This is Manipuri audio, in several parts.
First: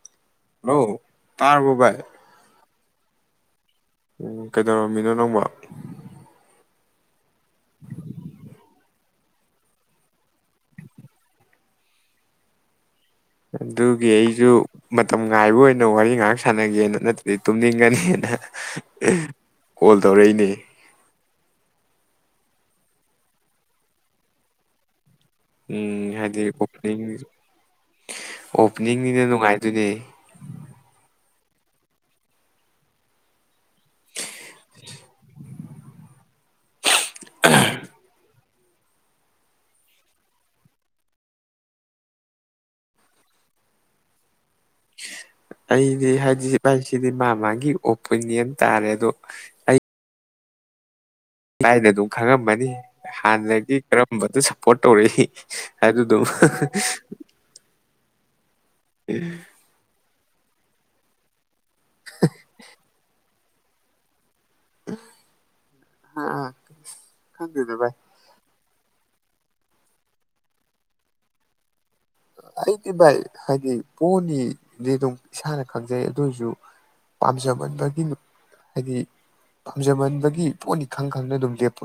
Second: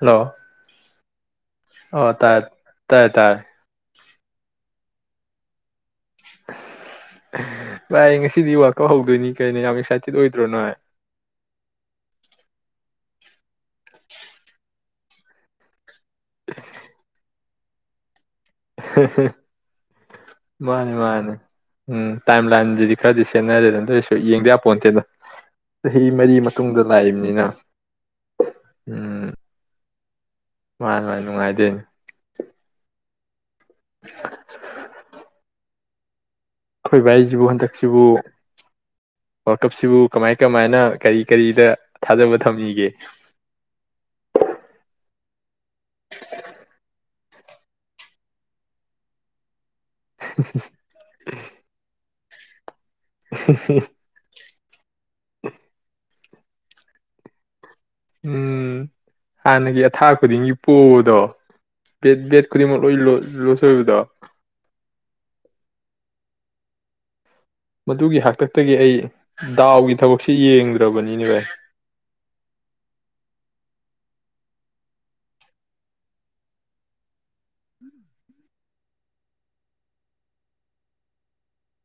ꯍꯜꯂꯣ ꯍꯜꯂꯣ ꯇꯥꯔꯔꯕꯕꯥ ꯇꯥꯏ ꯇꯥꯏ ꯎꯝ ꯀꯩꯗꯧꯔꯝꯃꯤꯅꯣ ꯅꯪꯃ ꯚꯥꯏ ꯉꯁꯤꯗꯤ ꯋꯥꯋꯥꯛꯀꯧꯍꯧꯗꯣꯏꯅꯤ ꯀꯩꯅ ꯌꯥꯝ ꯑꯦꯛꯁꯥꯏꯇꯦꯠ ꯑꯣꯏꯗ꯭ꯔꯣꯅ ꯑꯗꯨꯒꯤ ꯑꯩꯁꯨ ꯃꯇꯝ ꯉꯥꯏꯕ ꯑꯣꯏꯅ ꯋꯥꯔꯤ ꯉꯥꯏꯍꯥꯛ ꯁꯥꯟꯅꯒꯦꯅ ꯅꯠꯇ꯭ꯔꯗꯤ ꯇꯨꯝꯅꯤꯡꯒꯅꯤꯅ ꯃꯥꯅꯤ ꯃꯥꯅꯤ ꯎꯝ ꯇꯥꯏꯝ ꯂꯥꯏꯟꯁꯤꯗꯤ ꯈꯔꯗꯤ ꯁꯦꯟꯅꯔꯦꯗꯅ ꯑꯗꯨꯗꯏꯔꯁꯨ ꯌꯦꯡꯗ ꯌꯥꯕꯄꯣꯟꯇꯦꯗꯣ ꯎꯝ ꯍꯥꯏꯗꯤ ꯑꯣꯄꯅꯤꯡ ꯂꯥꯛꯏꯕꯅꯤꯅ ꯑꯣꯄꯅꯤꯡꯅꯤꯅ ꯎꯝ ꯅꯨꯡꯉꯥꯏꯗꯣꯏꯅꯦ ꯃꯥꯅꯦ [unintelligible] [unintelligible] ꯑꯩꯈꯣꯏꯕꯥꯏ ꯁꯤꯕꯨ ꯍꯟꯗꯛꯁꯤꯕꯨ ꯋꯥꯔꯜ ꯀꯞꯁꯤꯕꯨ ꯀꯃꯥꯏ ꯀꯃꯥꯏꯅ ꯀꯔꯤ ꯀꯔꯤꯗ ꯊꯥꯖꯕ ꯊꯝꯅꯤꯒꯦ ꯑꯩꯗꯤ ꯍꯥꯏꯗꯤ ꯍꯥꯏꯗꯤ ꯃꯥ ꯃꯥꯒꯤ ꯑꯣꯄꯤꯅꯤꯌꯟ ꯇꯥꯔꯦ ꯑꯗꯣ ꯑꯩ [unintelligible] [unintelligible] ꯈꯪꯉꯝꯃꯅꯤ ꯍꯥꯟꯅꯗꯒꯤ ꯀꯔꯝꯕꯗ ꯁꯞꯄꯣꯔꯠ ꯇꯧꯔꯛꯏ ꯍꯥꯏ ꯑꯗꯨꯝ ꯎꯝ ꯍꯅꯒꯤ ꯑꯊꯥ ꯈꯨꯗꯤꯡꯒꯤ ꯄꯣꯛꯕꯗꯣ ꯕꯦꯠ ꯕꯦꯠ ꯈꯨꯗꯤꯡꯃꯛ ꯂꯣꯏ ꯂꯣꯠꯁ ꯑꯣꯏꯕꯗꯣ ꯑꯥ ꯃꯗꯨꯒꯤ ꯍꯥꯛꯇ ꯇꯒꯤ ꯑꯩ ꯗꯥꯎꯒꯤ ꯊꯕꯛꯁꯤ ꯌꯦꯡꯗ꯭ꯔꯕꯅꯤꯅꯦ ꯚꯥꯏ ꯑꯩꯗꯤ ꯚꯥꯏ ꯍꯥꯏꯗꯤ ꯄꯣꯅꯤꯗꯤ ꯑꯗꯨꯝ ꯏꯁꯥꯅ ꯈꯪꯖꯩ ꯑꯗꯨ ꯑꯣꯏꯔꯁꯨ ꯄꯥꯝꯖꯃꯟꯕꯒꯤ ꯍꯥꯏꯗꯤ ꯄꯥꯝꯖꯃꯟꯕꯒꯤ ꯄꯣꯠꯅꯤ ꯈꯪ ꯈꯪꯅ ꯑꯗꯨꯝ ꯂꯦꯞꯄꯣ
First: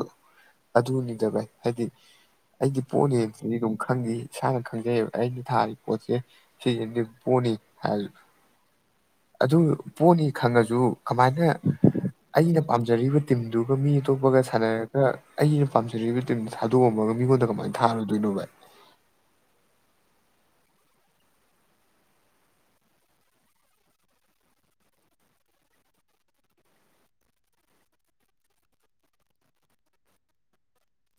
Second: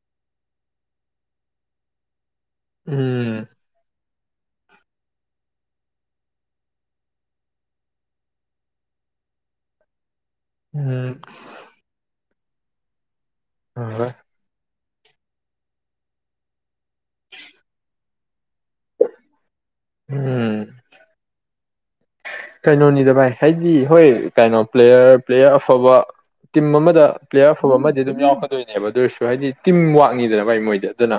ꯑꯗꯨꯅꯤꯗ ꯚꯥꯏ ꯍꯥꯏꯗꯤ ꯑꯩꯗꯤ ꯎꯝ ꯄꯣꯠꯅꯦꯁꯤꯗꯤ ꯑꯗꯨꯝ ꯈꯪꯉꯤ ꯏꯁꯥꯅ ꯈꯪꯖꯩꯑꯕ ꯑꯩꯅ ꯊꯥꯔꯤꯕ ꯄꯣꯠꯁꯦ ꯁꯤꯗꯤ ꯄꯣꯅꯤ ꯍꯥꯏꯔꯤꯕ ꯑꯗꯨ ꯄꯣꯅꯤ ꯈꯪꯉꯁꯨ ꯎꯝ ꯀꯃꯥꯏꯅ ꯑꯩꯅ ꯄꯥꯝꯖꯔꯤꯕ ꯇꯤꯝꯗꯨꯒ ꯍꯣꯏ ꯃꯤꯇꯣꯛꯄꯒ ꯁꯅ ꯑ ꯑꯩꯅ ꯄꯥꯝꯖꯔꯤꯕꯕ ꯇꯤꯝꯗ ꯊꯥꯗꯣꯛꯑꯝꯃꯒ ꯃꯤꯉꯣꯟꯗ ꯀꯃꯥꯏꯅ ꯊꯥꯔꯗꯣꯏꯅꯣ ꯚꯥꯏ ꯎꯝ ꯀꯩꯅꯣꯅꯤꯗ ꯚꯥꯏ ꯍꯥꯏꯗꯤ ꯍꯣꯏ ꯀꯩꯅꯣ ꯄ꯭ꯂꯦꯌꯔ ꯄ꯭ꯂꯦꯌꯔ ꯑꯐꯕ ꯇꯤꯝ ꯑꯃꯗ ꯄ꯭ꯂꯦꯌꯔ ꯑꯐꯕ ꯑꯃꯗꯤ ꯑꯗꯨꯝ ꯌꯥꯎꯔꯛꯀꯗꯣꯏꯅꯦꯕ ꯑꯗꯨꯔꯁꯨ ꯍꯥꯏꯗꯤ ꯇꯤꯝ ꯋꯥꯛꯅꯤꯗꯅ ꯚꯥꯏ ꯃꯣꯏꯗꯤ ꯑꯗꯨꯅ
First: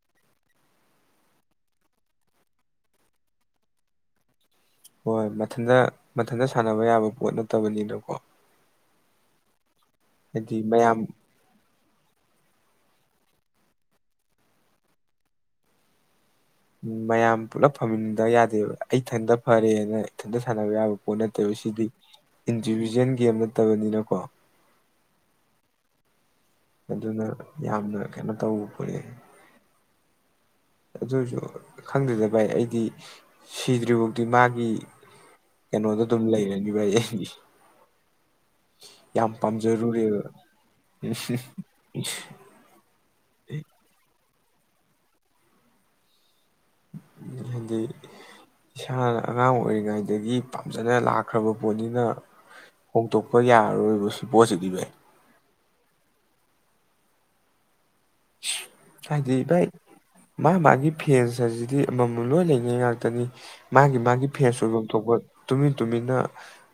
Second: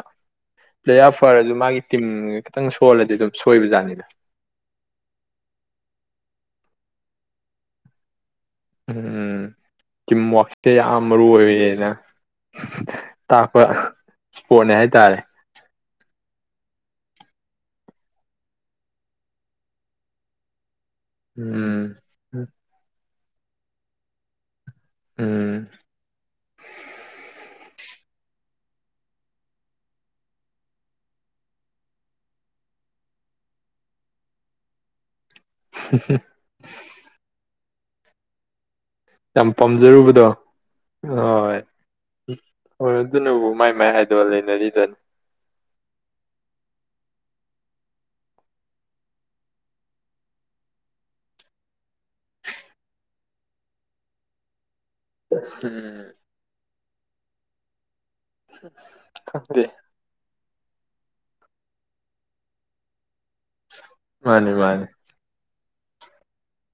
ꯄ꯭ꯂꯦꯌꯔ ꯐꯔꯁꯨ ꯃꯥꯒꯤ ꯇꯤꯝ ꯈꯤꯇꯪ ꯁꯣꯜꯂꯗꯤ ꯑꯗꯨꯝ ꯁꯣꯏꯕꯖꯥꯠꯅꯤꯅꯦ ꯍꯣꯏ ꯃꯊꯟꯗ ꯃꯊꯟꯇ ꯁꯥꯟꯅꯕ ꯌꯥꯕ ꯄꯣꯠ ꯅꯠꯇꯕꯅꯤꯅꯀꯣ ꯎꯝ ꯍꯥꯏꯗꯤ ꯇꯤꯝꯋꯥꯛꯁꯦ ꯌꯥꯝ ꯃꯌꯥꯝ ꯃꯔꯨ ꯑꯣꯏꯌꯦꯅ ꯇꯥꯛꯄ ꯏꯁꯄꯣꯠꯅꯦ ꯍꯥꯏꯇꯥꯔꯦ ꯎ ꯃꯌꯥꯝ ꯄꯨꯂꯞ ꯐꯝꯃꯤꯟꯗ ꯌꯥꯗꯦꯕ ꯑꯩ ꯏꯊꯟꯇ ꯐꯔꯦꯅ ꯏꯊꯟꯇ ꯁꯥꯟꯅꯕ ꯌꯥꯕ ꯄꯠ ꯅꯠꯇꯦꯕ ꯎꯝ ꯁꯤꯗꯤ ꯏꯟꯗꯤꯕꯤꯖꯨꯋꯦꯜ ꯒꯦꯝ ꯅꯠꯇꯕꯅꯤꯅꯀꯣ ꯎꯝ ꯑꯗꯨꯅ ꯌꯥꯝꯅ ꯀꯩꯅꯣ ꯇꯧꯕ ꯈꯣꯠ ꯑꯗꯨꯁꯨ ꯈꯪꯗꯗ ꯚꯥꯏ ꯑꯩꯗꯤ ꯁꯤꯗ꯭ꯔꯤꯐꯥꯎꯗꯤ ꯃꯥꯒꯤ ꯀꯩꯅꯣꯗ ꯑꯗꯨꯝ ꯂꯩꯔꯅꯤ ꯒꯤ ꯌꯥꯝ ꯄꯥꯝꯖꯔꯨꯕꯗꯣ ꯍꯣꯏ ꯍꯣꯏ ꯑꯗꯨꯅꯕꯨ ꯃꯥꯏ ꯃꯥꯏ ꯍꯥꯏ ꯋꯥ ꯂꯩꯦꯅꯔꯤꯗꯅꯤ ꯍꯥꯏꯗꯤ ꯏꯁꯥꯅ ꯑꯉꯥꯡ ꯑꯣꯏꯔꯤꯉꯩꯗꯒꯤ ꯄꯥꯝꯖꯅ ꯂꯥꯛꯈ꯭ꯔꯕ ꯄꯣꯠꯅꯤꯅ ꯍꯣꯡꯇꯣꯛꯄ ꯌꯥꯔꯔꯣꯏꯕ ꯁꯤ ꯄꯣꯠꯁꯤꯗꯤꯚꯥꯏ ꯎꯝ ꯍꯥꯏꯗꯤ ꯊꯪꯦ ꯚꯥꯏ ꯃꯥ ꯃꯥꯒꯤ ꯐꯦꯟꯁ ꯍꯥꯏꯁꯤꯗꯤ ꯑꯃꯃꯝ ꯂꯣꯏ ꯂꯩꯉꯩ ꯉꯥꯛꯇꯅꯤ ꯃꯥꯒꯤ ꯃꯥꯒꯤ ꯃꯥꯅꯤ ꯐꯦꯁꯁꯨ ꯃꯥꯅꯤ ꯌꯣꯝꯊꯣꯛꯄ ꯇꯨꯃꯤꯟ ꯇꯨꯃꯤꯟꯅ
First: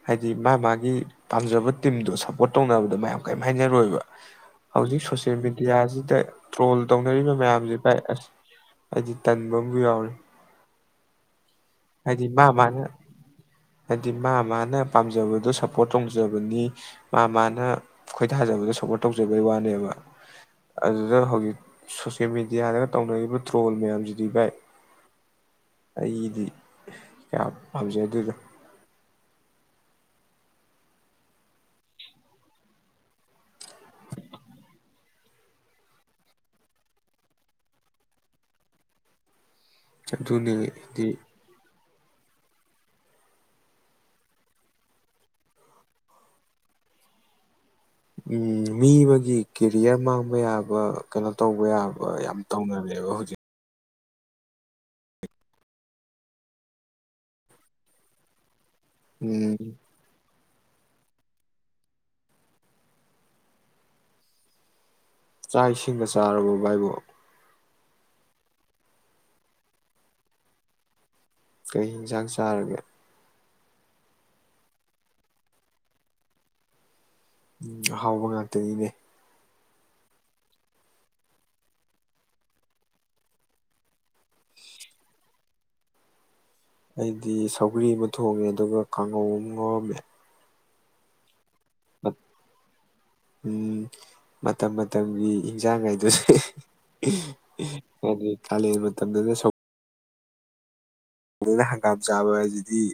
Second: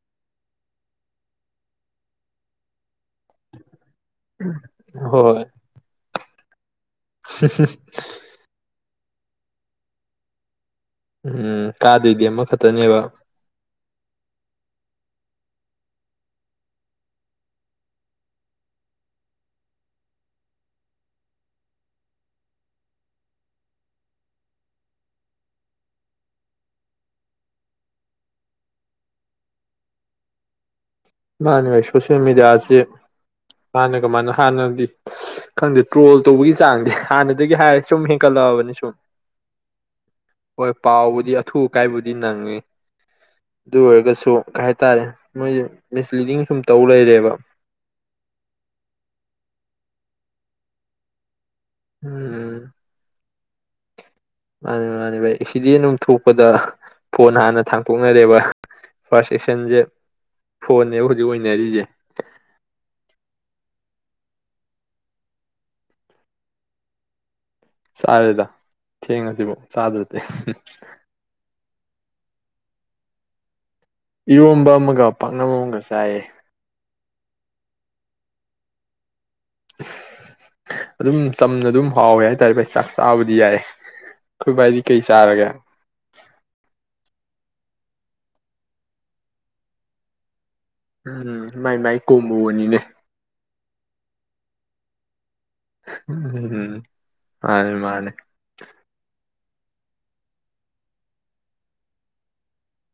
ꯍꯥꯏꯗꯤ ꯃꯥ ꯃꯥꯒꯤ ꯄꯥꯝꯖꯕ ꯇꯤꯝꯗꯣ ꯁꯞꯄꯣꯔꯠ ꯇꯧꯅꯕꯗ ꯃꯌꯥꯝ ꯀꯔꯤꯝ ꯍꯥꯏꯅꯔꯣꯏꯕ ꯍꯧꯖꯤꯛ ꯁꯣꯁꯌꯦꯦꯜ ꯍꯣꯏ ꯃꯦꯗꯤꯌꯥꯁꯤꯗ ꯇ꯭ꯔꯣꯜ ꯇꯧꯅꯔꯤꯕ ꯃꯌꯥꯝꯁꯦ ꯚꯥꯏ ꯑꯁ ꯑꯩꯗꯤ ꯇꯟꯕ ꯑꯃꯁꯨ ꯌꯥꯎꯔꯤ ꯎꯝ ꯇꯥꯗꯣꯏꯗꯤ ꯑꯃꯈꯛꯇꯅꯦꯕ ꯍꯥꯏꯗꯤ ꯃꯥ ꯃꯥꯅ ꯄꯥꯝꯖꯕꯗꯣ ꯁꯞꯄꯣꯔꯠ ꯇꯧꯖꯕꯅꯤ ꯃꯥ ꯃꯥꯅ ꯈꯣꯏ ꯊꯥꯖꯕꯗꯣ ꯁꯞꯄꯣꯔꯠ ꯇꯧꯖꯕꯩ ꯋꯥꯅꯦꯕ ꯑꯗꯨꯗ ꯍꯧꯖꯤꯛ ꯁꯣꯁꯌꯦꯜ ꯃꯦꯗꯤꯌꯥꯗꯒ ꯇꯧꯅꯔꯤꯕ ꯇ꯭ꯔꯣꯜ ꯃꯌꯥꯝꯁꯤꯗꯤ ꯚꯥꯏ ꯑꯩꯗꯤ ꯀꯌꯥ ꯄꯥꯝꯖꯩ ꯑꯗꯨꯗ ꯏꯅꯦ ꯑꯩ ꯁꯣꯁꯦꯜ ꯃꯦꯗꯤꯌꯥꯁ ꯍꯥꯟꯅ ꯀꯃꯥꯏꯅ ꯍꯥꯟꯅꯗꯤ ꯈꯪꯗꯦ ꯇ꯭ꯔꯣꯜ ꯇꯧꯕꯒꯤ ꯆꯥꯡꯗꯤ ꯍꯥꯟꯅꯗꯒꯤ ꯍꯥꯏꯔ ꯁꯨꯝ ꯍꯦꯟꯀꯠꯂꯛꯑꯕꯅꯤ ꯁꯨꯝ ꯑꯗꯨꯅꯦ ꯍꯣꯏ ꯍꯥꯏꯗꯤ ꯄꯥꯎꯕꯨꯗꯤ ꯑꯊꯨ ꯑꯀꯥꯏꯕꯨꯗꯤ ꯅꯪꯉꯤ ꯑꯗꯨ ꯑꯣꯏꯔꯒꯁꯨ ꯀꯩ ꯍꯥꯏꯇꯥꯔꯦ ꯃꯣꯏꯁ ꯃꯤꯁꯂꯤꯗꯤꯡ ꯁꯨꯝ ꯇꯧ ꯂꯩꯔꯦꯕ ꯎꯝ ꯃꯤ ꯑꯃꯒꯤ ꯀꯦꯔꯤꯌꯔ ꯃꯥꯡꯕ ꯌꯥꯕ ꯀꯩꯅꯣ ꯇꯧꯕ ꯌꯥꯕ ꯌꯥꯝ ꯎꯝ ꯇꯧꯅꯔꯦꯕ ꯍꯧꯖꯤꯛ ꯃꯥꯅꯤ ꯃꯥꯅꯤ ꯚ ꯑꯦꯛꯁꯤꯗꯦꯟ ꯑꯃ ꯊꯣꯛꯄꯗ ꯐꯣꯟ ꯍꯥꯟꯅ ꯊꯥꯡꯇꯣꯛꯅꯔꯦꯕ ꯐꯥꯔꯁ ꯎꯝ ꯑꯦꯛꯁꯆꯦꯟꯖꯦ ꯐꯣꯟꯅꯦꯕ ꯍꯧꯖꯤꯛ ꯑꯣꯏꯅꯔꯤꯁꯦ ꯆꯥꯛ ꯏꯁꯤꯡꯒ ꯆꯥꯔꯕꯣ ꯚꯏꯕꯣ ꯁꯔꯦ ꯇ ꯊ ꯐꯧ ꯆꯗꯠꯇ ꯀꯩ ꯌꯦꯟꯁꯥꯡ ꯆꯥꯔꯒꯦ ꯏꯔꯣꯝꯕ ꯑꯃꯒ ꯄꯥꯛꯅꯝ ꯑꯃꯒ ꯆꯥꯏꯌꯦ ꯎꯝ ꯑꯍꯥꯎꯕ ꯉꯥꯛꯇꯅꯤꯅꯦ ꯑꯗꯨꯝ ꯆꯝꯅ ꯑꯗꯨꯝ ꯍꯥꯎꯋꯦ ꯍꯥꯏꯇꯥꯔꯦ ꯚ ꯆꯥꯛ ꯆꯥꯕꯗꯤ ꯌꯥꯏ ꯑꯩꯈꯣꯏ ꯚꯏꯗꯤ ꯀꯩ ꯆꯥꯔꯒꯦ ꯑꯩꯗꯤ ꯁꯧꯒ꯭ꯔꯤ ꯑꯃ ꯊꯣꯡꯉꯦ ꯑꯗꯨꯒ ꯀꯥꯡꯉꯧ ꯑꯃ ꯉꯥꯎꯔꯝꯃꯦ ꯎꯝ ꯃꯥꯏ ꯃꯥꯏ ꯀꯣꯝꯃꯨꯕꯅꯤꯅꯦ ꯎꯝ ꯃꯇꯝ ꯃꯇꯝꯒꯤ ꯏꯟꯖꯥꯡꯈꯩꯗꯨ ꯎꯝ ꯃꯥꯅꯦ ꯃꯥꯅꯦ ꯍꯥꯏ ꯀꯥꯂꯦꯟ ꯃꯇꯝꯗꯅ ꯁ ꯑꯩꯅ ꯍꯪꯒꯥꯝ ꯆꯥꯕ ꯍꯥꯏꯁꯤꯗꯤ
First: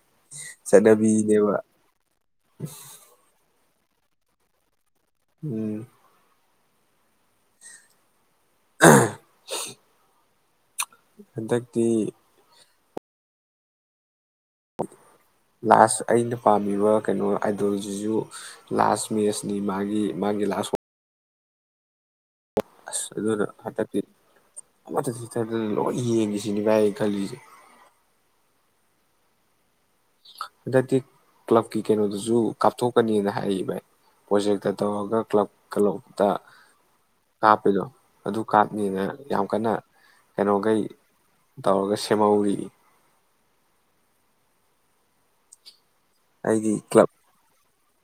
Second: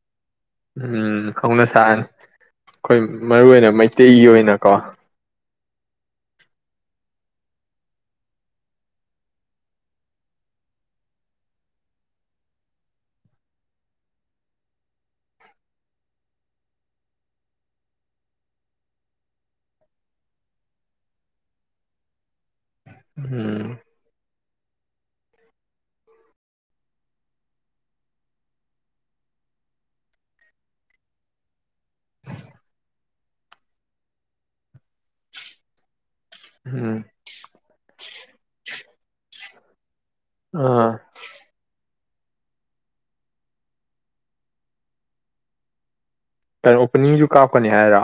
ꯎꯝ ꯆꯠꯅꯕꯤꯅꯦꯕ ꯍꯧꯅ ꯁꯅꯤ ꯑꯩꯈꯣꯏ ꯃꯔꯨꯏ ꯑꯣꯏꯅ ꯃꯩ ꯅꯨꯡꯇꯤꯒꯤ ꯑꯣꯏꯅꯀꯣ ꯎꯝ [inaudible] ꯍꯟꯗꯛꯇꯤ ꯂꯥꯁ ꯑꯩꯅ ꯄꯥꯝꯃꯤꯕ ꯀꯩꯅꯣ ꯑꯥꯏꯗꯤꯣꯂꯣꯖꯤꯁꯨ ꯂꯥꯁ ꯃꯦꯁꯅꯤ ꯃꯥꯒꯤ ꯃꯥꯒꯤ ꯂꯥꯁ ꯑ ꯑꯗꯨꯅ ꯎꯝ ꯍꯠꯇꯄꯤ ꯂꯣꯏ ꯌꯦꯡꯉꯁꯤꯅꯦꯚꯥꯏ ꯈꯜꯂꯤꯁꯦ ꯍꯟꯗꯛꯇꯤ ꯀ꯭ꯂꯕꯀꯤ ꯀꯩꯅꯣꯗꯨꯁꯨ ꯀꯥꯞꯊꯣꯛꯀꯅꯤꯅ ꯍꯥꯏꯛ ꯚꯥꯏ ꯄ꯭ꯔꯣꯖꯦꯛꯇ ꯇꯧꯔꯒ ꯀ꯭ꯂꯕ ꯀꯩꯅꯣꯇ ꯎꯝ ꯀꯥꯞꯄꯗꯣ ꯑꯗꯨ ꯀꯥꯞꯅꯦꯅ ꯌꯥꯝ ꯀꯟꯅ ꯀꯩꯅꯣꯈꯩ ꯑ ꯇꯧꯔꯒ ꯁꯦꯝꯍꯧꯔꯤ ꯎꯅꯤꯁꯨ ꯀꯥ ꯀꯀꯅꯤ ꯍꯥꯏꯔ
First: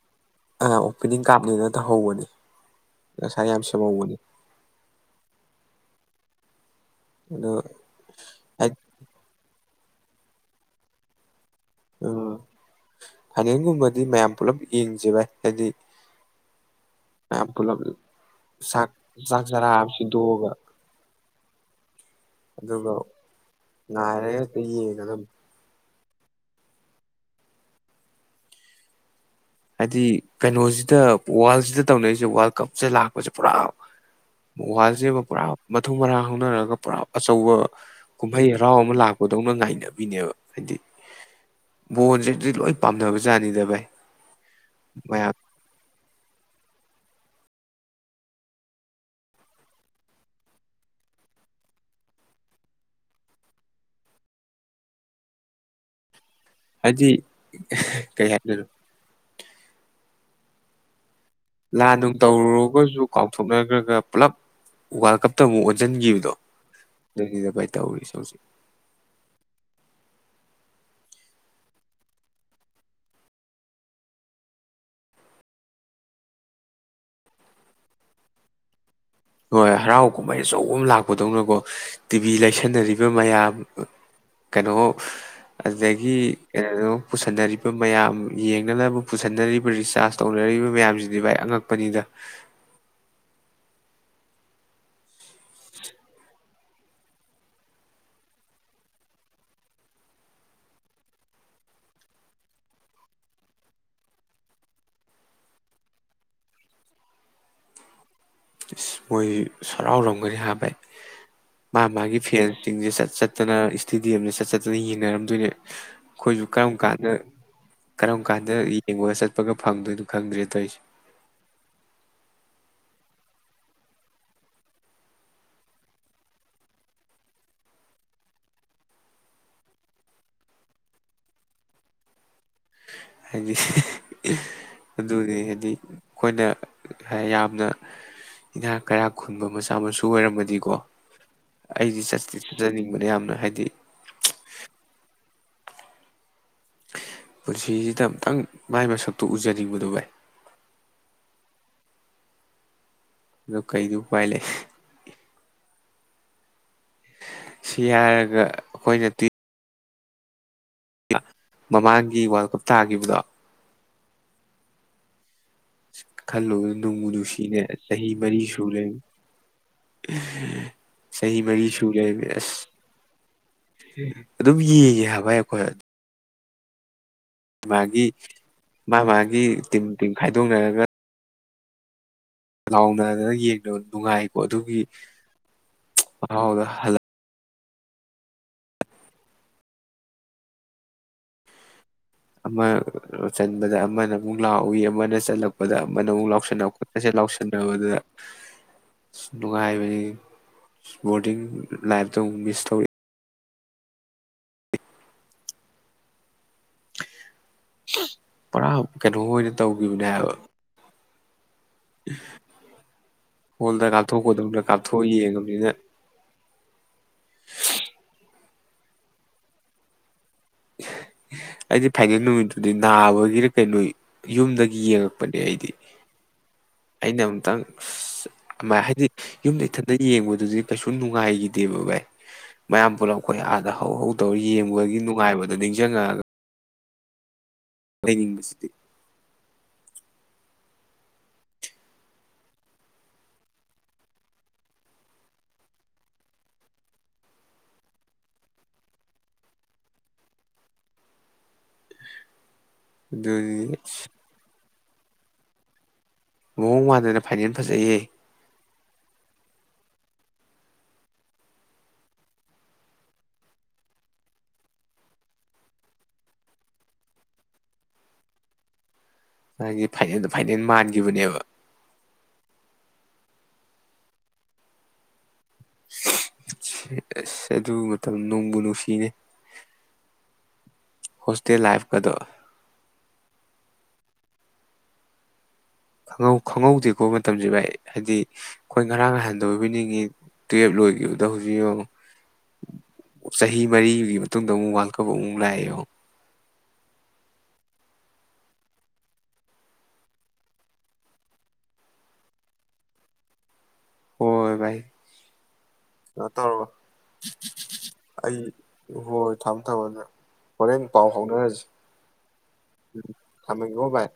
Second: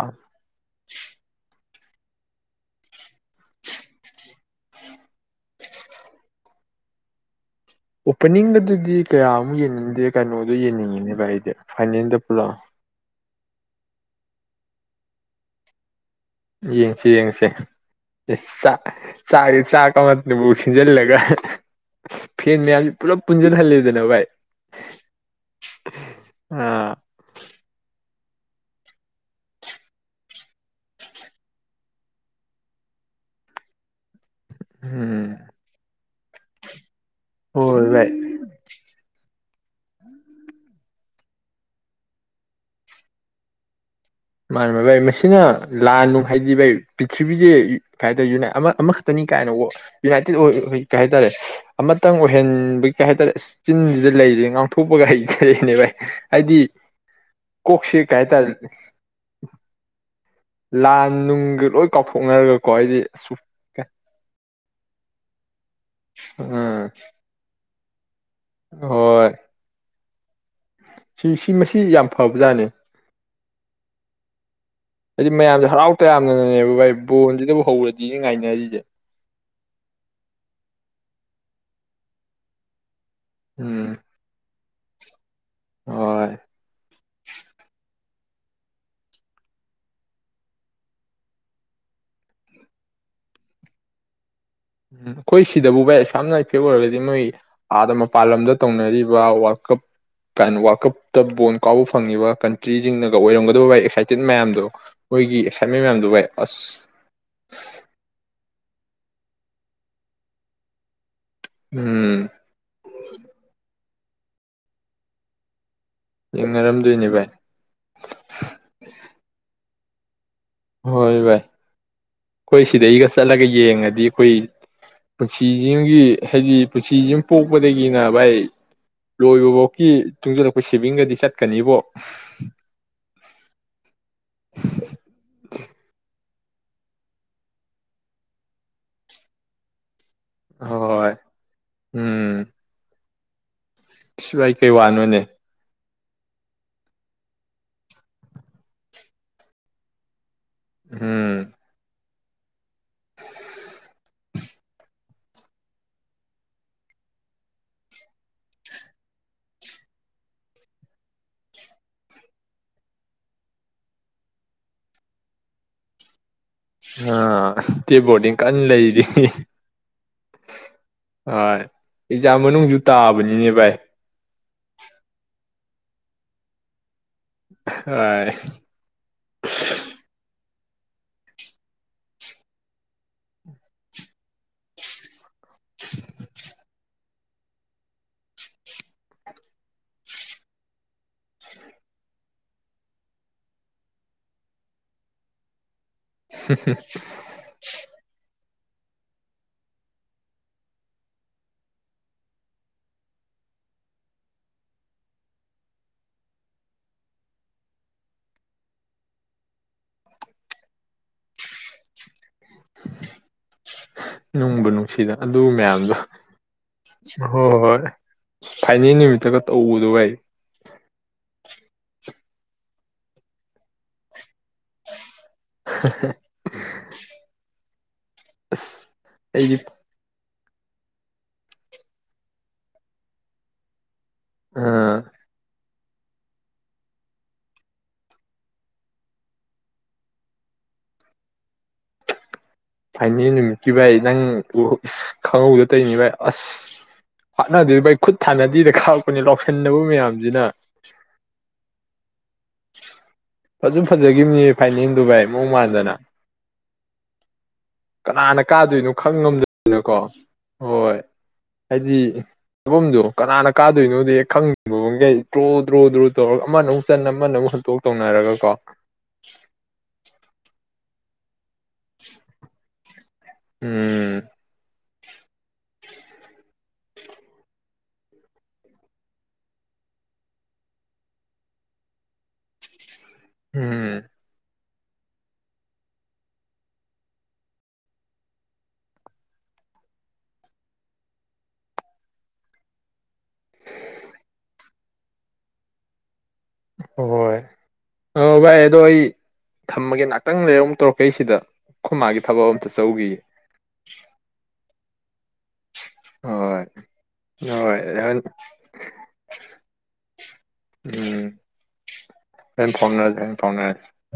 ꯑ ꯑꯣꯄꯦꯅꯤꯡ ꯀꯥꯞꯅꯤꯅ ꯇꯧꯍꯧꯕꯅꯤ ꯉꯁꯥꯏ ꯌꯥꯝ ꯁꯦꯝꯍꯧꯕꯅꯤ ꯑꯩꯅꯣ ꯑꯣꯄꯅꯤꯡꯗ ꯑꯗꯨꯗꯤ ꯀꯌꯥꯃꯨꯛ ꯌꯦꯡꯅꯤꯡꯦ ꯗꯤ ꯀꯩꯅꯣꯗꯣ ꯌꯦꯡꯅꯤꯡꯉꯤꯅꯦꯕ ꯑꯩꯗꯤ ꯐꯅꯤꯟ ꯇ ꯄꯨꯂꯣ ꯐꯥꯏꯅꯜꯒꯨꯝꯕꯗꯤ ꯃꯌꯥꯝ ꯄꯨꯂꯞ ꯌꯦꯡꯖꯕ ꯍꯥꯏꯗꯤ ꯌꯦꯡꯁꯤ ꯌꯦꯡꯁꯤ ꯃꯌꯥꯝ ꯄꯨꯂꯞ ꯑꯦ ꯆꯥꯛ ꯆꯥꯛ ꯆꯥꯛꯁꯦ ꯆꯔꯥ ꯑꯃ ꯆꯥꯛꯕꯨꯥꯎ ꯁꯤꯟꯗꯣꯛꯑꯒ ꯁꯤꯟꯖꯜꯂꯒ ꯐꯦꯟ ꯑꯗꯨꯒ ꯃꯌꯥꯝꯁꯤꯦ ꯄꯨꯂꯞ ꯄꯨꯟꯁꯤꯟꯍꯜꯂꯤꯗꯅ ꯚꯥꯏ ꯉꯥꯏꯔꯒ ꯍꯦꯛꯇ ꯌꯦꯡꯒꯗꯕꯅꯤ ꯑꯥ ꯍꯥꯏꯗꯤ ꯀꯩꯅꯣꯁꯤꯗ ꯋꯥꯔꯜꯁꯤꯗ ꯇꯧꯅꯔꯤꯁꯦ ꯋꯥꯔꯜ ꯀꯞꯁꯦ ꯂꯥꯛꯄꯁꯦ ꯄꯨꯔꯥ ꯋꯥꯜꯁꯤꯕ ꯎꯝ ꯄꯨꯔꯥ ꯃꯊꯨ ꯃꯔꯥꯡ ꯍꯧꯅꯔꯒ ꯄꯨꯔꯥ ꯑꯆꯧꯕ ꯍꯣꯏ ꯚꯥꯏ ꯀꯨꯝꯍꯩ ꯍꯔꯥꯎ ꯑꯃ ꯂꯥꯛꯄꯗꯧꯅ ꯉꯥꯏꯅꯕꯤꯅꯦꯕ ꯍꯥꯏꯗꯤ ꯕꯣꯟꯁꯤꯗꯤ ꯂꯣꯏ ꯄꯥꯝꯅꯕꯖꯥꯅꯤꯗ ꯚꯥꯏ ꯃꯥꯅꯦ ꯃꯥꯚꯥꯏ ꯃꯌꯥꯝ ꯃꯁꯤꯅ ꯂꯥꯟꯅꯨ ꯍꯥꯏꯗꯤ ꯚꯥꯏ ꯄ꯭ꯔꯤꯊꯤꯔꯤꯕꯕꯤꯁꯦ ꯀꯩ ꯍꯥꯏꯇꯥꯔꯦꯨꯅꯥꯏ ꯑꯃꯈꯛꯇꯅꯤ ꯀꯥꯏꯅꯕꯨ ꯌꯨꯅꯥꯏꯇꯦꯠ ꯑꯣꯏ ꯀꯩ ꯍꯥꯏꯇꯥꯔꯦ ꯑꯃꯇꯪ ꯑꯣꯏꯍꯟꯕꯒꯤ ꯀꯩ ꯍꯥꯏꯇꯥꯔꯦ ꯆꯤꯟꯗꯨꯗ ꯂꯩꯔꯤ ꯉꯥꯡꯊꯣꯛꯄꯒ ꯍꯥꯏ ꯂꯩꯅꯦ ꯚꯥꯏ ꯍꯥꯏꯗꯤ ꯍꯥꯏꯗꯤ ꯀꯣꯛꯁꯦ ꯀꯩ ꯍꯥꯏꯇꯥꯔꯦꯅꯦ [inaudible] ꯂꯥꯁ ꯂꯥꯟ ꯅꯨꯡ ꯇꯧꯔꯨꯔꯒꯁꯨ ꯑꯁ ꯀꯥꯎꯊꯣꯛꯅꯈ꯭ꯔꯒ ꯄꯨꯂꯞ ꯋꯥꯔꯜ ꯀꯞꯇ ꯑꯃꯨꯛ ꯑꯣꯟꯁꯤꯟꯈꯤꯕꯗꯣ ꯎꯝ ꯅꯗ ꯇꯧꯔꯤꯁ ꯍꯧꯖꯤꯛ ꯍꯣꯏ ꯁꯤ ꯁꯤ ꯃꯁꯤ ꯌꯥꯝ ꯐꯕꯖꯥꯠꯅꯦ ꯍꯥꯏꯗꯤ ꯃꯌꯥꯝꯁꯦ ꯍꯔꯥꯎ ꯇꯌꯥꯝꯅꯅꯅꯦꯕ ꯚꯥꯏ ꯕꯣꯟꯁꯤꯗꯕꯨ ꯍꯧꯔꯗꯤꯅꯦ ꯉꯥꯏꯅꯔꯤꯁꯦ ꯍꯣꯏ ꯍꯔꯥꯎ ꯀꯨꯝꯍꯩ ꯑꯆꯧꯕ ꯑꯃ ꯂꯥꯛꯄꯗꯧꯅꯀꯣ ꯇꯤꯚꯤ ꯂꯩꯁꯟꯅꯔꯤ ꯑꯗꯨ ꯃꯌꯥꯝ ꯎꯝ ꯀꯩꯅꯣ ꯑꯗꯨꯗꯒꯤ ꯍꯣꯏ ꯀꯩꯅꯣ ꯄꯨꯁꯟꯅꯔꯤꯕ ꯃꯌꯥꯝ ꯌꯦꯡꯅꯅꯕ ꯄꯨꯁꯤꯟꯅꯔꯤꯕ ꯔꯤꯆꯥꯔꯖ ꯇꯧꯅꯔꯤꯕ ꯃꯌꯥꯝꯁꯤꯗꯤ ꯚꯥꯏ ꯑꯉꯛꯄꯅꯤꯗ ꯑꯩꯈꯣꯏ ꯁꯤꯗꯕꯨ ꯚꯥꯏꯁꯥꯝ ꯏꯐꯦ ꯑꯣꯏꯔꯒꯗꯤ ꯃꯣꯏ ꯑꯥꯗ ꯃꯄꯥꯟ ꯂꯝꯗ ꯇꯧꯅꯔꯤꯕ ꯋꯥꯔꯜ ꯀꯞ ꯀ ꯋꯥꯔꯜ ꯀꯞꯇ ꯕꯣꯣꯟ ꯀꯥꯎꯕ ꯐꯪꯉꯤꯕ ꯀꯟꯇ꯭ꯔꯤꯁꯤꯡꯅꯒ ꯑꯣꯏꯔꯝꯒꯗꯕ ꯚꯥꯏ ꯑꯦꯛꯁꯥꯏꯇꯦꯟ ꯃꯌꯥꯝꯗꯣ ꯃꯣꯏꯒꯤ ꯑꯦꯛꯁꯥꯏꯠꯃꯦꯟ ꯃꯌꯥꯝꯗꯣ ꯚꯥꯏ ꯑꯁ ꯃꯣꯏ ꯁꯔꯥꯎꯔꯝꯒꯅꯤ ꯍꯥꯏꯦ ꯃꯥ ꯃꯥꯒꯤ ꯎꯝ ꯐꯦꯟꯁꯤꯡꯁꯦ ꯆꯠ ꯆꯠꯇꯅ ꯏꯁꯇꯤꯗꯤ ꯑꯦꯝꯗ ꯆꯠ ꯆꯠꯇꯅ ꯌꯦꯡꯟꯅꯔꯝꯗꯣꯏꯅꯦ ꯑꯩꯈꯣꯏꯁꯨ ꯀꯔꯝ ꯌꯦꯡꯅꯔꯝꯗꯣꯏꯅꯦ ꯀꯥꯟꯗ ꯚꯥꯏ ꯀꯔꯝ ꯀꯥꯟꯗ ꯌꯦꯡꯉꯒ ꯆꯠꯄꯒ ꯐꯪꯗꯣꯏꯅꯣ ꯈꯪꯗ꯭ꯔꯦ ꯇꯧꯔꯤꯁꯦ ꯍꯣꯏ ꯚꯥꯏ ꯀꯣꯏ ꯁꯤꯗꯩ ꯏꯒꯁ ꯆꯂꯒ ꯌꯦꯡꯉꯗꯤ ꯑꯩꯈꯣꯏ ꯄꯨꯟꯁꯤꯁꯤꯡꯒꯤ ꯍꯥꯏꯗꯤ ꯄꯨꯟꯁꯤꯁꯤ ꯄꯣꯛꯄꯗꯒꯤꯅ ꯚꯥꯏ ꯂꯣꯏꯕꯐꯧꯀꯤ ꯇꯨꯡꯁꯤꯜꯂꯛꯄ ꯁꯦꯚꯤꯡꯒꯗꯤ ꯆꯠꯀꯅꯤꯕꯣ ꯍꯥꯏꯗꯤ ꯑꯗꯨꯅꯤ ꯍꯥꯏꯗꯤ ꯑꯩꯈꯣꯏꯅ ꯌꯥꯝꯅ ꯏꯅꯥꯛ ꯀꯩꯔꯥꯛ ꯈꯨꯟꯕ ꯃꯆꯥ ꯃꯁꯨ ꯨ ꯑꯣꯏꯔꯝꯃꯗꯤꯀꯣ ꯍꯣꯏ ꯑꯩꯗꯤ ꯆ ꯆꯠꯆꯅꯤꯡꯕꯅ ꯌꯥꯝꯅ ꯍꯥꯏꯗꯤ ꯁꯤꯚꯏ ꯀꯩ ꯋꯥꯅꯣꯅꯦ ꯄꯨꯟꯁꯤꯁꯤꯗ ꯑꯃꯨꯛꯇꯪ ꯃꯥꯏ ꯃꯁꯛꯇꯨ ꯎꯖꯅꯤꯡꯕꯗꯨ ꯚꯥꯏ ꯎꯝ ꯑꯗꯣ ꯀꯩꯗꯤ ꯎꯄꯥꯏ ꯂꯩ ꯁꯤ ꯍꯥꯏꯔꯒ ꯑꯩꯈꯣꯏꯅ ꯇꯤ ꯃꯃꯥꯡꯒꯤ ꯋꯥꯔꯜ ꯀꯞ ꯊꯥꯈꯤꯕꯗꯣ ꯁꯤ ꯈꯜꯂꯨꯕ ꯅꯣꯡꯃꯨ ꯑꯥ ꯅꯨꯡꯁꯤꯅꯦ ꯗꯦ ꯆꯍꯤ ꯕꯣꯔꯗꯤꯡ ꯃꯔꯤ ꯁ ꯀꯟꯅ ꯂꯩ ꯂꯩꯔꯤ ꯆꯍꯤ ꯍꯣꯏ ꯃꯔꯤ ꯁ ꯂꯩꯃꯦ ꯑꯦꯛꯖꯥꯝ ꯑꯁ ꯃꯅꯨꯡꯁꯨ ꯇꯥꯕꯅꯤꯅꯦ ꯚꯥꯏ ꯑꯗꯨꯝ ꯌꯦꯡꯉꯦ ꯍꯥꯏꯕꯩ ꯑꯩꯈꯣꯏ ꯃꯥꯒꯤ ꯍꯣꯏ ꯃꯥ ꯃꯥꯒꯤ ꯇꯤꯝ ꯇꯤꯝ ꯈꯥꯏ ꯑꯗꯨꯝꯉꯕ ꯂꯥꯎꯅꯗꯅ ꯌꯦꯡꯅꯕ ꯅꯨꯡꯉꯥꯏꯀꯣ ꯑꯗꯨꯒꯤ ꯃꯍꯥꯎꯗ ꯍꯜꯂꯛ ꯑꯃ ꯆꯟꯕꯗ ꯑꯃꯅ ꯑꯃꯨꯛ ꯂꯥꯛꯎꯏ ꯑꯃꯅ ꯆꯜꯂꯛꯄꯗ ꯃꯧ ꯂꯥꯎꯁꯟꯅ ꯈꯣꯠꯄꯁꯦ ꯂꯥꯎꯁꯟꯅꯕꯗꯨꯗ ꯅꯨꯡꯉꯥꯏꯕꯅꯤ ꯕꯣꯔꯗꯤꯡ ꯂꯥꯏꯞꯇꯣ ꯑꯃꯨꯛ ꯃꯤꯁ ꯇꯧꯔꯛ ꯄꯨꯔꯥ ꯀꯩꯅꯣ ꯑꯣꯏꯅ ꯇꯧꯈꯤꯕꯅꯦ ꯍꯥꯏꯕ ꯎ ꯅꯨꯡꯕꯨ ꯀꯥꯞꯊꯣꯛꯑ ꯅꯨꯡꯁꯤꯗ ꯑꯗꯨ ꯌꯦꯡꯉꯕꯅꯤꯅ ꯃꯌꯥꯝꯗꯣ ꯍꯣꯏ ꯍꯣꯏ ꯐꯥꯏꯅꯦꯜ ꯅꯨꯃꯤꯠꯇꯒ ꯇꯧꯕꯗꯣ ꯑꯩ ꯑꯩꯗꯤ ꯐꯥꯏꯅꯦꯜ ꯅꯨꯃꯤꯠꯇꯨꯗꯤ ꯅꯥꯕꯒꯤꯔ ꯀꯩꯅꯣ ꯌꯨꯝꯗꯒꯤ ꯌꯦꯡꯉꯛꯄ ꯅꯦ ꯑꯩꯗꯤ ꯑꯩꯅ ꯑꯨꯛꯇꯪ ꯑꯁ ꯍꯥꯏꯗꯤ ꯑꯩꯗꯤ ꯌꯨꯝꯗ ꯏꯊꯟꯇ ꯌꯦꯡꯕ ꯑꯗꯨꯗꯤ ꯀꯩꯁꯨ ꯅꯨꯡꯉꯥꯏꯈꯤꯗꯦꯕ ꯚꯥꯏ ꯃꯌꯥꯝ ꯄꯨꯂꯞ ꯑꯩꯈꯣꯏ ꯑꯥꯗ ꯍꯧ ꯇꯧ ꯑꯥ ꯌꯦꯡꯕꯒꯤ ꯅꯨꯡꯉꯥꯏꯕ ꯑ ꯅꯤꯡꯁꯤꯡꯉꯛꯑꯒ ꯇꯅꯤꯡꯚꯁꯤꯇꯤ ꯍꯥꯏꯥꯏꯅꯦ ꯅꯨꯃꯤꯠꯀꯤ ꯚꯥꯏ ꯅꯪ ꯏꯁ ꯈꯪꯍꯧꯗ ꯇꯧꯅꯤ ꯚꯥꯏ ꯑꯁ ꯋꯥꯠꯅꯗꯣꯏ ꯚꯥꯏ ꯈꯨꯠ ꯊꯥꯅꯗꯗ ꯈꯥꯔꯛꯄꯅꯦ ꯂꯥꯎꯁꯟꯅꯕ ꯃꯌꯥꯝꯁꯤꯅ ꯑꯗꯨ ꯐꯥꯏꯅꯤꯡꯗꯨꯚ ꯃꯣꯡ ꯃꯥꯟꯗꯅ ꯍꯣꯡ ꯃꯥꯗ ꯀꯅꯥꯅ ꯀꯥꯗꯣꯏꯅꯣ ꯈꯪ ꯉꯝꯗꯣꯏꯗꯅ ꯀꯣ ꯍꯣꯏ ꯍꯥꯏꯗꯤ ꯆꯐꯝꯗꯣ ꯀꯅꯥꯅ ꯀꯥꯗꯣꯏꯅꯣꯗꯤ ꯍꯦꯛ ꯈꯪꯗꯕꯒꯩ ꯗ꯭ꯔꯣ ꯗ꯭ꯔꯣ ꯗ꯭ꯔꯣ ꯇꯧꯔꯒ ꯑꯃꯅ ꯑꯃꯨꯛ ꯆꯟꯅ ꯑꯃꯅ ꯑꯃꯨꯛ ꯍꯟꯇꯣꯛ ꯇꯧꯅꯔꯒꯀꯣ ꯃꯥꯒꯤ ꯐꯥꯏꯜꯗ ꯐꯥꯏꯅꯜ ꯃꯒ ꯖꯤꯕꯅꯦꯕ ꯎꯝ ꯁ ꯑꯗꯨ ꯃꯇꯝ ꯅꯣꯡꯕꯨ ꯅꯨꯡꯁꯤꯅꯦ ꯍꯣꯁꯇꯦꯜ ꯂꯥꯏꯐꯀꯗꯣ ꯍꯝ ꯪꯍꯧ ꯈꯪꯍꯧꯗꯦꯀꯣ ꯃꯇꯝꯁꯦ ꯚꯥꯏ ꯍꯥꯏꯗꯤ ꯑꯩꯈꯣꯏ ꯉꯔꯥꯡ ꯉꯥꯏꯍꯟꯊ ꯑꯣꯏꯕꯤꯅꯤꯡꯉꯤ ꯇꯨꯌꯦꯜꯞ ꯂꯣꯏꯈꯤꯕꯗ ꯍꯧꯖꯤꯛ ꯌꯦꯡꯉ ꯆꯍꯤ ꯃꯔꯤꯒꯤ ꯃꯇꯨꯡꯗ ꯑꯃꯨꯛ ꯋꯥꯔꯜ ꯀꯞ ꯑꯃꯨꯛ ꯂꯥꯛꯑꯦ ꯍꯣꯏꯣꯏ ꯑ ꯚꯥꯏ ꯑꯗꯣ ꯑꯩ ꯊꯝꯃꯒꯦ ꯉꯥꯏꯍꯥꯛꯇꯪ ꯂꯩꯔꯣꯨ ꯇꯧꯔꯛꯀꯩ ꯁꯤꯗ ꯈꯨꯃꯒꯤ ꯊꯕꯛ ꯑꯝꯇ ꯆꯧꯈꯤꯌꯦ ꯑꯣꯏꯕꯥ ꯀꯩꯅꯣ ꯍꯣꯏ ꯇꯧꯔꯒ ꯍꯣꯏ ꯍꯣꯔꯦꯟ ꯑꯩ ꯍꯣꯏ ꯊꯝ ꯊꯕꯗ ꯍꯣꯔꯦꯟ ꯄꯥꯎ ꯎꯝ ꯐꯥꯎꯅꯔꯁꯤꯦ ꯍꯣꯔꯦꯟ ꯐꯥꯎꯅꯔꯁꯦ ꯍꯣꯔꯦꯟ ꯐꯥꯎꯅꯔꯁꯦ ꯊꯝꯃꯉꯣ ꯚꯥꯏ